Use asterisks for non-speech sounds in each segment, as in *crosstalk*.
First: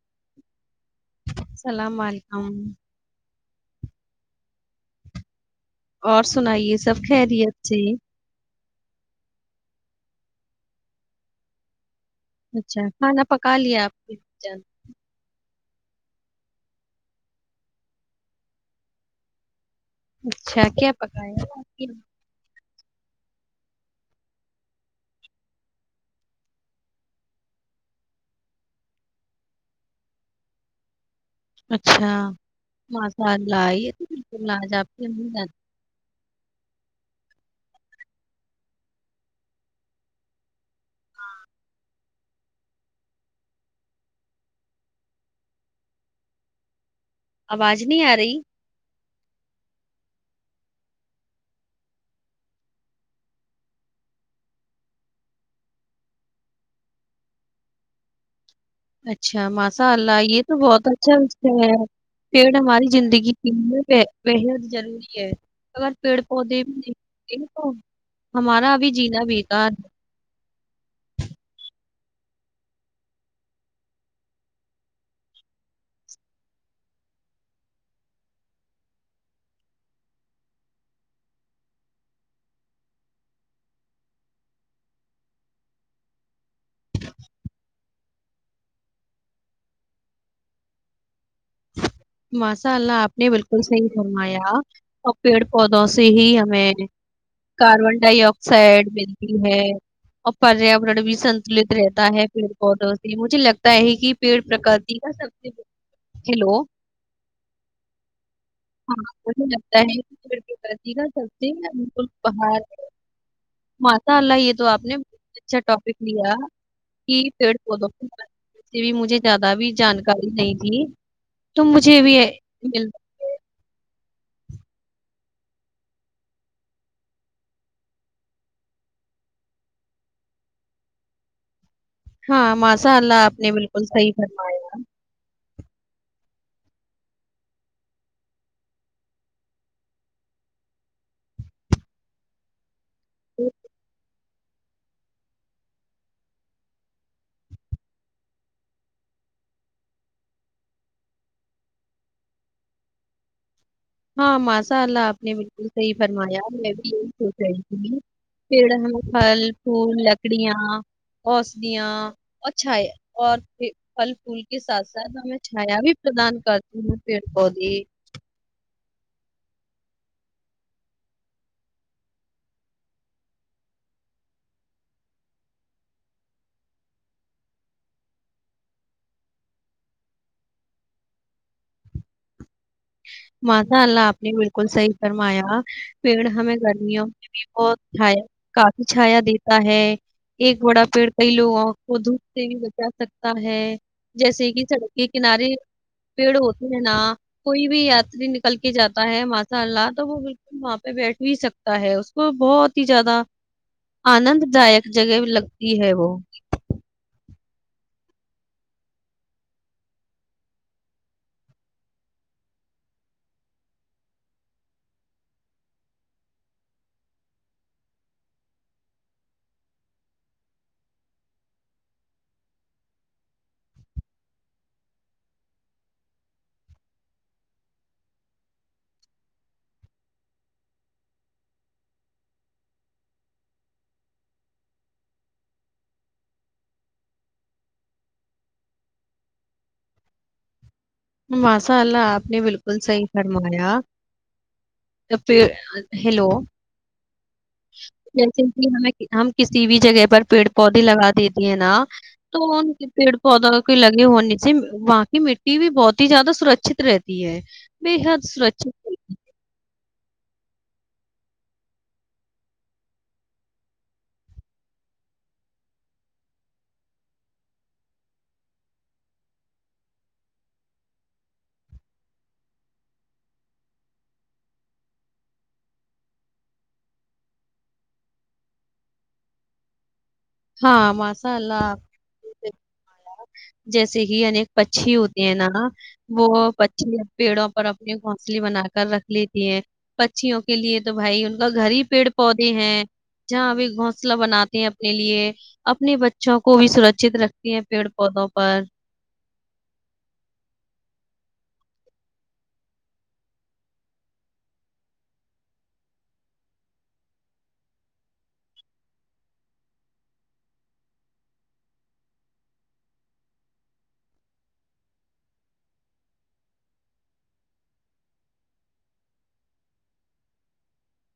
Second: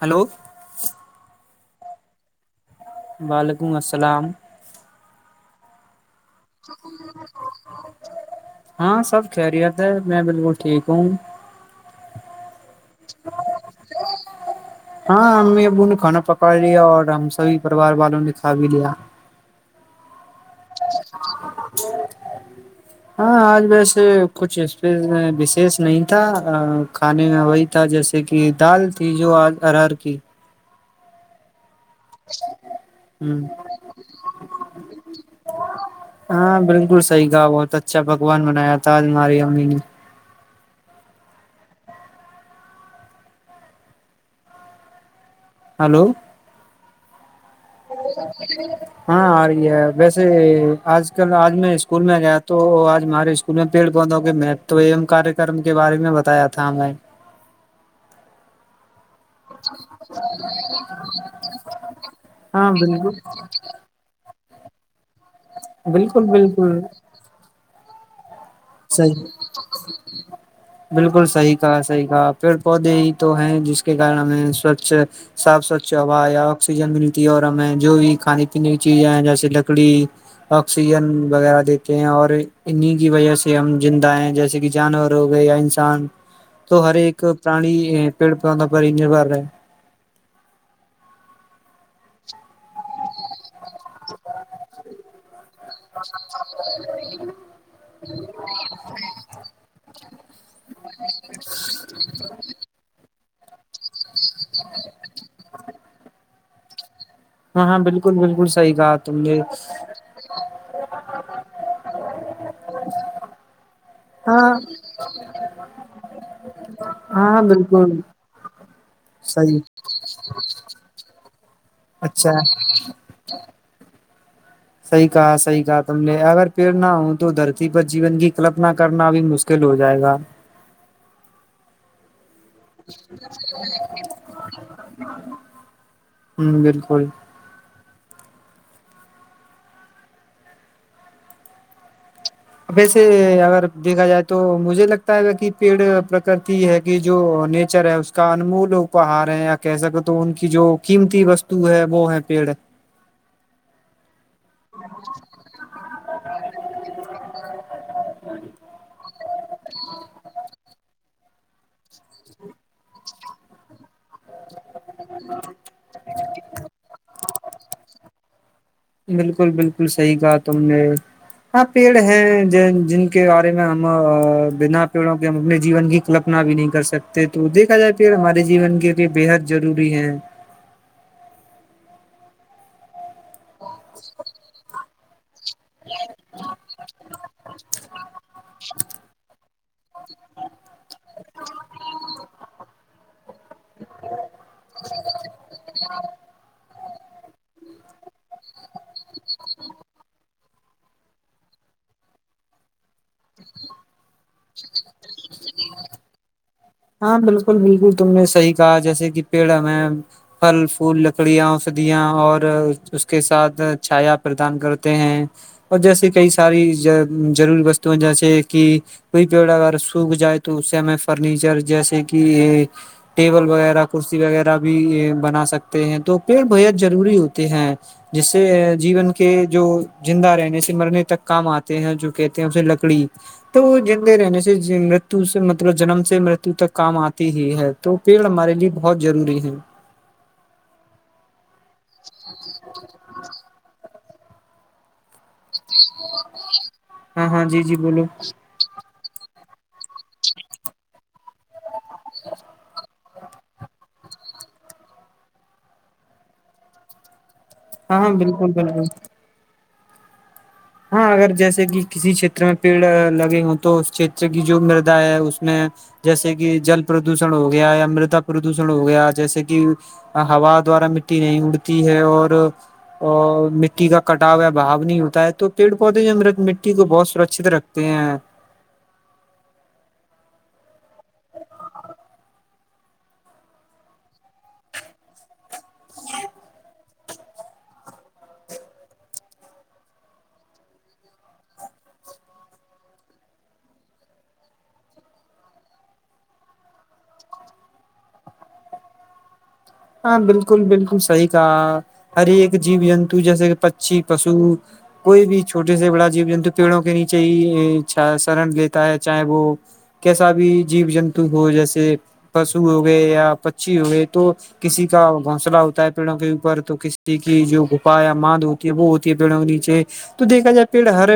Hello السلام علیکم وعلیکم السلام اور سنائیے سب خیریت سے ہاں سب خیریت ہے میں بالکل ٹھیک ہوں اچھا کھانا پکا لیا آپ سب نے کھانا پکا لیا اور ہم سبھی پریوار والوں نے کھا بھی لیا اچھا کیا پکایا ہاں آج ویسے کچھ اس وشیش نہیں تھا کھانے میں وہی تھا جیسے کہ دال تھی جو آج ارر کی اچھا مسا ہ لائی تو ج آپ کے ہاں بالکل صحیح کا بہت اچھا پکوان۔ ہلو۔ آواز نہیں آ رہی۔ ہاں آ رہی ہے ویسے آج کل آج میں اسکول میں گیا تو آج ہمارے اسکول میں پیڑ پودوں کے کار کرم کے بارے میں بتایا تھا ہمیں۔ اچھا۔ *inaudible* اچھا ماشاء اللہ یہ تو بہت اچھا استا ہے پیڑ ہاں ہماری بالکل زندگی کی *inaudible* ضروری۔ اگر پیڑ بالکل پودے بالکل بھی د تو *inaudible* ہمارا ابھی صحیح جینا بیکار ہے۔ بالکل صحیح کہا۔ صحیح کہا پیڑ پودے ہی تو ہے جس کے کارن ہمیں سوچھ صاف سوچھ ہوا یا آکسیجن ملتی ہے اور ہمیں جو بھی کھانے پینے کی چیزیں ہیں جیسے لکڑی آکسیجن وغیرہ دیتے ہیں اور انہی کی وجہ سے۔ ہم زندہ ہیں جیسے کہ جانور ہو گئے یا انسان تو ہر ایک پرانی پیڑ پودوں پر ہی نربھر رہے۔ ماشاء اللہ آپ نے بالکل صحیح فرمایا اور پیڑ۔ پودوں سے ہی ہمیں کاربن ڈائی آکسائڈ ملتی ہے۔ اور پریاورن بھی ستلت رہتا ہے پیڑ پودوں سے۔ ج لگ *inaudible* تے کی پیڑ پرکتی کا سب سے ہیلو۔ ہاں ہاں بالکل بالکل صحیح کہا ہاں تم نے مجھے لگتا ہے کہ پڑ پ سب سے بل باہر ماتا اللہ ہاں یہ تو آپ نے بت اچھا ٹاپک لیا کہ ہاں پیڑ پودوں بالکل کے بھی مجھے زیادہ صحیح بھی جانکاری نہیں تھی *inaudible* تم مجھے بھی اچھا مل صحیح کہا صحیح کہا تم نے اگر پیڑ نہ ہو تو دھرتی پر جیون کی کلپنا کرنا بھی مشکل ہو جائے گا۔ ہاں ماشاء اللہ آپ نے بالکل صحیح فرمایا۔ ہم بالکل۔ ویسے اگر دیکھا جائے تو مجھے لگتا۔ لگتا ہے کہ پیڑ پرکرتی ہے کہ جو نیچر ہے اس کا انمول اپہار ہے یا کہ سکتے تو ان کی جو قیمتی وستو ہے وہ ہے پیڑ۔ ہاں ماشاء اللہ آپ نے بالکل صحیح فرمایا میں بھی یہی سوچ رہی تھی پیڑ پھل۔ پھول لکڑیاں اوسدیاں اچھا ہے اور پھل پھول۔ کے ساتھ ساتھ ہمیں چھایا بھی پردان کرتی ہے۔ پیڑ پودے۔ بالکل بالکل صحیح کہا تم نے ہاں پیڑ ہیں جن کے بارے میں ہم بنا پیڑوں کے ہم اپنے جیون کی کلپنا بھی نہیں کر سکتے تو دیکھا جائے پیڑ ہمارے جیون کے لیے بےحد ضروری ہے۔ ہ *inaudible* ماشا اللہ آپ نے بالکل صحیح۔ فرمایا۔ پیڑ ہمیں گرمیوں میں بھی بہت چھایا کافی چھایا دے۔ تا ہے ایک بڑا پیڑ۔ کئی لوگوں کو دوپ سے بھی بچا۔ سکتا ہے جیسے کہ سڑک کے کنارے پیڑ ہوتے ج ن کوئی بھی یاتری نکل کے جاتا ہے ماشاء اللہ تو وہ بالکل وہاں پہ بیٹھ بھی سکتا ہے اس کو بہت ہی زیادہ آنند داک جگہ لگتی ہے وہ الکل بالکل تم نے صحی کہا جیسے کہ پیڑ ہمیں پھل پھول لکڑیاں ادیاں اور اس کے ساتھ چھایا پردان کرتے ہیں اور جیسے کئی ساری ضروری وستو جیسے کہ کوئی پیڑ اگر سوکھ جائے تو اس سے ہمیں فرنیچر جیسے کہ ٹیبل وغیرہ کرسی وغیرہ بھی بنا سکتے ہیں تو پیڑ بےحد ضروری ہوتے ہیں جس سے جیون کے جو زندہ رہنے سے مرنے تک کام آتے ہیں جو کہتے ہیں اسے لکڑی تو رہنے سے متو سے مطلب جنم سے مرتو تک کام آتی ہی ہے تو پیڑ ہمارے لیے بہت ضروری ہے ماسا اللہ آپ نے بالکل صحیح فرمایا *unintelligible* ہیلو ہاں ہاں جی جی بولو جیسے کہ ہمیں ہم کسی بھی جگہ پر پیڑ پودے لگا دیتی ہے نا تو ان کے پیڑ پودوں کی لگی ہونی واںق مٹی بھی بہت زیادہ سرکچت رہتی ہے *unintelligible* ہاں ہاں حد بالکل بالکل سرکچت *unintelligible* ہاں اگر جیسے کہ کسی چھیر میں پیڑ لگے ہوں تو اس چت کی جو مردا ہے اس میں جیسے کہ جل پردوشن ہو گیا یا مردا پردوشن ہو گیا جیسے کہ ہا دوارا مٹی نہیں اڑتی ہے اور مٹی کا کٹاؤ یا بھاؤ نہیں ہوتا ہے تو پیڑ پودے جو مرت مٹی کو بہت سرکچت رکھتے ہیں ہاں ماشاء اللہ آپ جیسے کہ انیک پچی ہوتے ہیں نا وہ پی پیڑوں پر اپنے گھونسلے بنا کر رکھ لیتی ہیں پچھھیوں کے لیے تو بھائی ان کا گھر ہی پیڑ پودے ہیں جہاں بھی گھونسلہ بناتے ہیں اپنے لیے اپنے بچوں کو بھی سرکچت رکھتی ہیں پیڑ پودوں پر ہاں بالکل بالکل صحیح کہا ہر ایک جیب جنتو جیسے کہ پچھی پشو کوئی بھی چھوٹے سے بڑا جیب جنتو پیڑوں کے نیچے ہیا شرن لیتا ہے چاہے وہ کیسا بھی جیو جنتو ہو جیسے پشو ہو گئے یا پچی ہو گئے تو کسی کا گھسلہ ہوتا ہے پیڑوں کے اوپر تو کسی کی جو گھپا یا ماند ہوتی ہے وہ ہوتی ہے پیڑوں کے نیچے تو دیکھا جائے پیڑ ہر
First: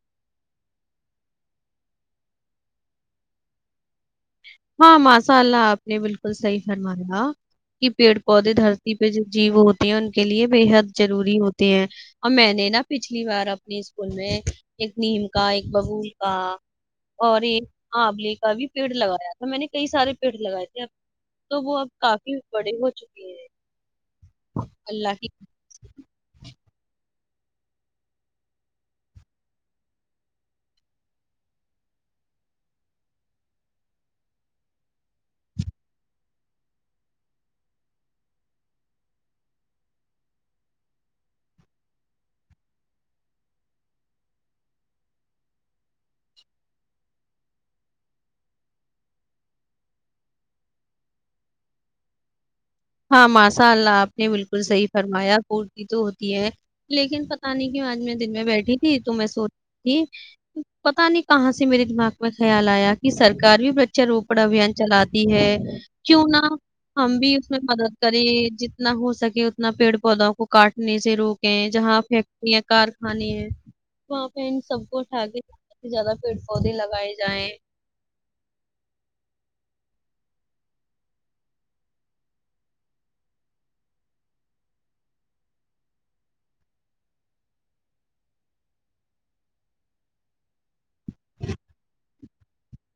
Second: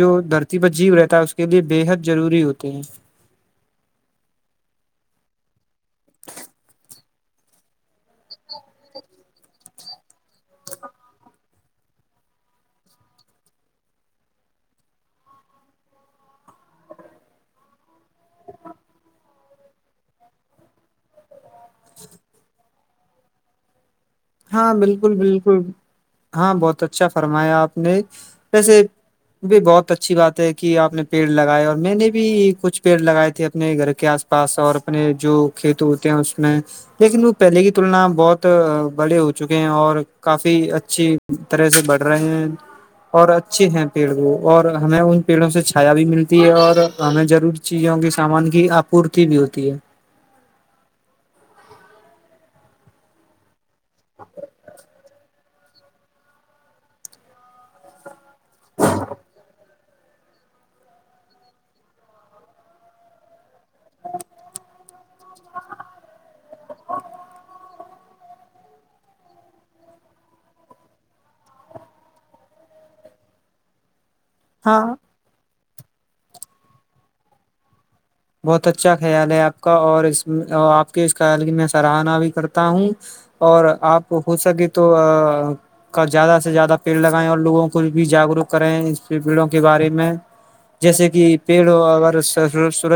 جو دھرتی پر جیو رہتا ہے اس کے لیے بےحد ضروری ہوتے ہیں ہاں ماشاء اللہ آپ نے بالکل صحیح فرمایا کہ پیڑ پودے دھرتی پہ جو جیو ہوتی *unintelligible* ان کے لیے بےحد ضروری ہوتی ہیں اور میں نے نا پچھلی بار اپنے اسکول میں ایک نیم کا ایک بب کا اور ایک ہاںبلیے کا بھی پیڑ لگا *unintelligible* تھا میں نے کئی سارے پیڑ لگائے تھے اب تو وہ اب کافی بڑے ہو چکے ہیں ہاں اللہ بالکل کی بالکل ہاں بہت اچھا *unintelligible* فرمایا آپ نے ویسے بھی بہت اچھی بات ہے کہ آپ نے پیڑ لگائے اور میں نے بھی کچھ پیڑ لگائے تھے اپنے گھر کے آس پاس اور اپنے جو کھیت ہوتے ہیں اس میں لیکن وہ پہلے کی تلنا بہت بڑے ہو چکے ہیں اور کافی اچھی طرح سے بڑھ رہے ہیں اور اچھے ہیں پیڑ وہ اور ہمیں ان پیڑوں سے چھایا بھی ملتی ہے اور ہمیں ضروری چیزوں کے سامان کی آپورتی بھی ہوتی ہے ہاں م *unintelligible* اناء اللہ آپ نے بالکل صحیح فرمایا پورتی تو ہوتی ہے لیکن پتہ نہیں کہ آج میں دن میں بیٹھی تھی تو میں سو *unintelligible* پتا نہیں کہاں سے میرے دماغ میں خیال آیا کہ سر ار بھی پرچھھر روپڑ ابھیان چلاات *unintelligible* ہے کیوں نہ ہم بھی اس میں مدد کریں جتنا ہو سکے اتنا پیڑ پودوں کو کاٹنے سے روکیں جہاں فیکٹری کارخانے ہیں وہاں بہن ہاں سب کو اٹھا کے *unintelligible* زیادہ پیڑ پودے لگائے جائیں بہت اچھا خیال ہے آپ کا اور اس آپ کے اس خیال کی میں سراہنا بھی کرتا ہوں اور آپ ہو سکے تو زیادہ سے زیادہ پیڑ لگائیں اور لوگوں کو بھی جاگروک کریں اس پیڑوں کے بارے میں جیسے کہ پیڑ اور س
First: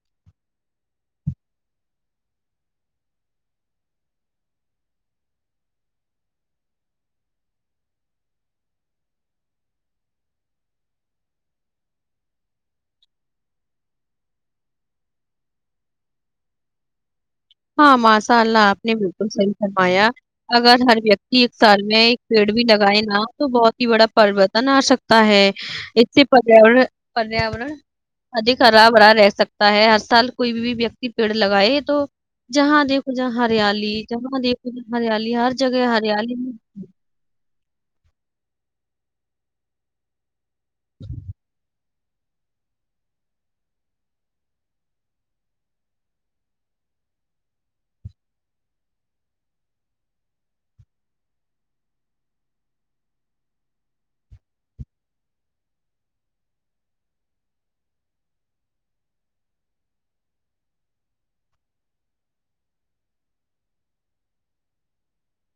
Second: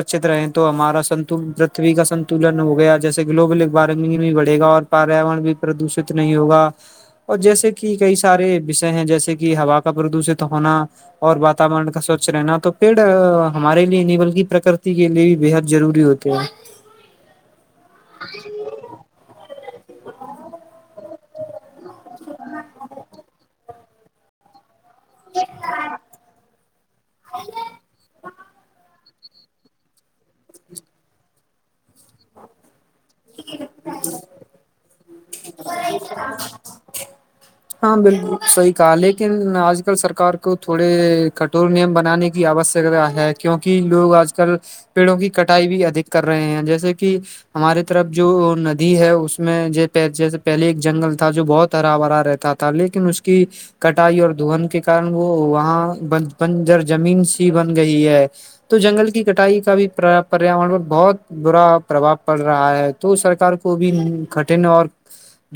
رہے تو ہمارا س پتھوی کا سنتولن ہو گیا جیسے گلوبل وارمنگ بھی بڑے گا اور پیاورن بھی پردوشت نہیں ہوگا اور جیسے کہ کئی سارے وشے ہیں جیسے کہ ہا کا پردوشت ہونا اور واتورن کا سوچھ رہنا تو پیڑ ہمارے لیے نہیں بلکہ پرک کے لیے بھی بےحد ضروری ہوتے ہیں ہاں ماشاء اللہ آپ نے بالکل صحیح فرمایا اگر ہر ویکتی ایک سال میں ایک پیڑ بھی لگائے نا تو بہت ہی بڑا پرو تھا نا سک ہے اس سے پر پریاورن ادک خرابرا رہ سکتا ہے ہر سال کوئی بھی ویکتی پیڑ لگائے تو جہاں دیک د جا ہریالی جاں دیکھو ج ہریالی بہار جگہ ہریالی میں ہاں بالکل صحیح کہا لیکن آج کل سرکار کو کو تھوڑے کٹور نیم بنا بنانے کی آوشکتا ہے کیوںک لوگ آج کل پیڑوں کی کٹائی بھی ادھک کر رہے ہیں جیسے کہ ہماراری طرف جو ندی ہے اس میں جیسے پہلے ایک جنگل تھا جو بہت ہرا بھرا رہتا تھا لیکن اس کی کٹائی اور دن کے کن وہ وہاں بنجر جمین سی بن گئی ہے تو جنگل کی کٹائی کا بھی پریاورن پر بہت برا پرباؤ پڑ رہا ہے تو سرک کو بھی کٹن اور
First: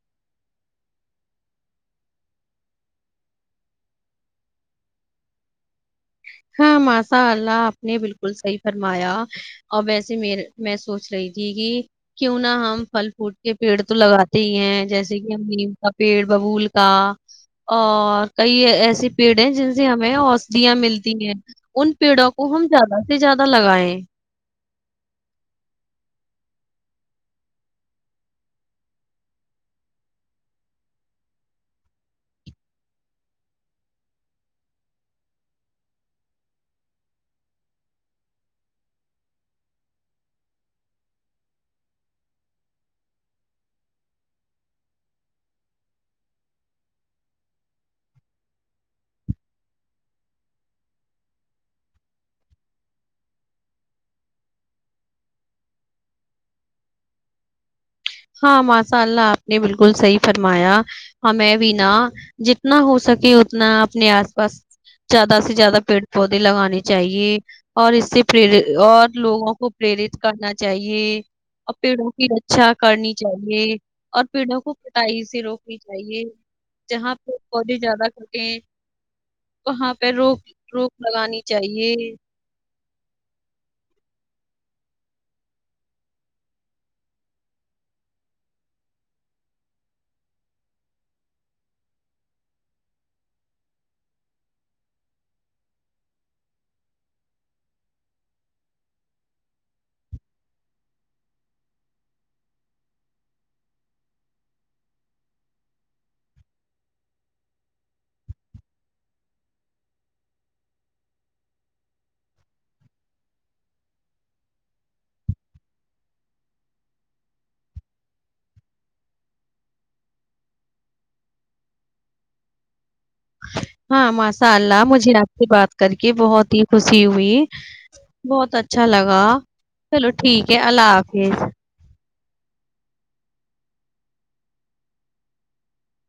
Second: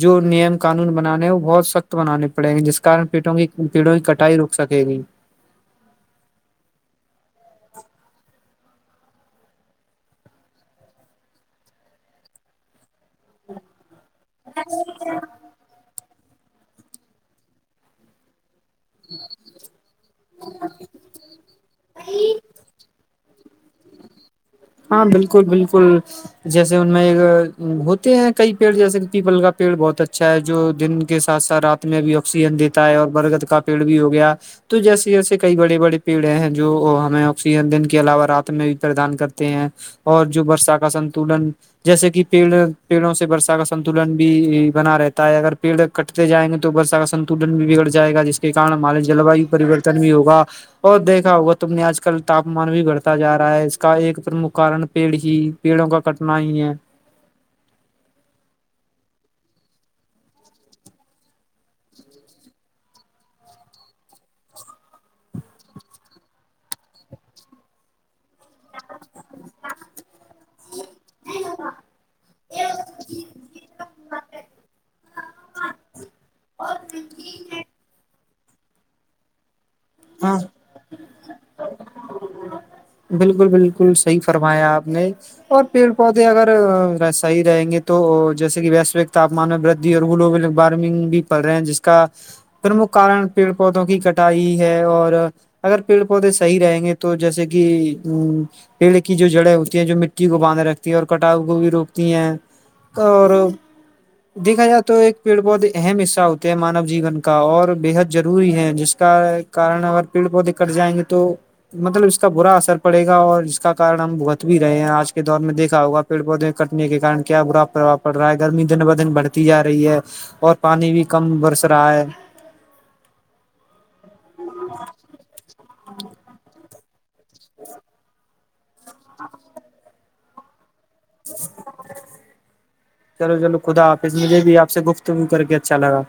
جو نیم قانون بنانے ہیں وہ بہت سخت بنانے پڑے گے جس کار کی پیڑوں کی کٹائی رک سکے گی ہاں ماشاء اللہ آپ نے بالکل صحیح فرمایا اور ویسے م میں سوچ رہی تھی کہ کیوں نہ ہم پھل کوٹ کے پیڑ تو لگاتے ہی ہیں جیسے کہ ہم نیم سب پیڑ ببول کا اور کئی ایسسی پیڑ ہے جن سے ہمیں اوشدھیاں ملتی ہیں ان پیڑوں کو ہم زیادہ ا سے زیادہ لگائے ہاں بالکل بالکل جیسے ان میں ہوتے ہیں کئی پیڑ جیسے کہ پیپل کا پیڑ بہت اچھا ہے جو دن کے ساتھ ساتھ رات میں بھی آکسیجن دیتا ہے اور برگد کا پیڑ بھی ہو گیا تو جیسے جیسے کئی بڑے بڑے پیڑ ہیں جو ہمیں آکسیجن دن کے علاوہ رات میں بھی پردان کر اور جو برسا کا سنتولن جیسے کہ پیڑ پیڑوں سے برسا کا سنتولن بھی بنا رہتا ہے اگر پیڑ کٹتے جائیں گے تو برسا کا سنتولن بھی بگڑ جائے گا جس کے کن ہمال جلویو پریوررتن بھی ہوگا اور دیکھا ہوگا تو نے آج کل تاپمان بھی بڑھتا جا رہا ہے اس کا ایک پرمک کارن پیڑ ہی پیڑوں کا کٹنا ہی ہے ہاں ماشاء اللہ آپ نے بالکل صحیح فرمایا ہمیں بھینا جتنا ہو سکے اتنا اپنے آس پاس زیادہ سے زیادہ پیڑ پودے لگانے چاہیے اور اس سے پ اور لوگوں کو پریرت کرنا چاہیے اور پیڑوں کی کرنی چاہیے اور پیڑوں کو کٹائی سے روکنی چاہیے جہاں پیڑ پودے زیادہ ایک کہاں پہ روک ہاں روک لگانی چاہیے بالکل بالکل صحیح فرمایا آپ نے اور پیڑ پودے اگر صحی رہیں گے تو جیسے کہ ویشوک تاپمان میں ودی اور گلوبل وارمنگ بھی پڑ رہے ہیں جس کا پرمکھ کارن پیڑ پودوں کی کٹائی اور اگر پیڑ پودے صحیح رہیں گے تو جیسے کہ ا پیڑ کی جو جڑیں ہوتی ہیں جو مٹی کو باندھ رکھتی ہیں اور کٹاؤ کو بھی روکتی ہیں اور دیکھا جائے تو ایک پیڑ پودے اہم حصہ ہوتے ہیں مانو جیون کا اور بےحد ضروری ہے جس کا کن اگر پیڑ پودے کٹ جائیں گے تو مطلب اس کا برا اثر پڑے گا اور ج کا کن ہم بھگت بھی رہے ہیں آج کے دور میں دھا ہوگا پیڑ پودے کٹنے کے کن کیا برا پربؤ پڑ رہا ہے گرمی دن ب دن بڑھتی جا رہی ہے اور پانی بھی کم برس رہا ہے ہاں ماشاء اللہ مجھے آپ سے بات کر کے بہت ہی توسی بھی بہت اچھا اچھا لگا چلو ٹھیک ہے اللہ حافظ چلو چلو خدا حافظ مجھے بھی آپ سے گفتگو کر کے اچھا لگا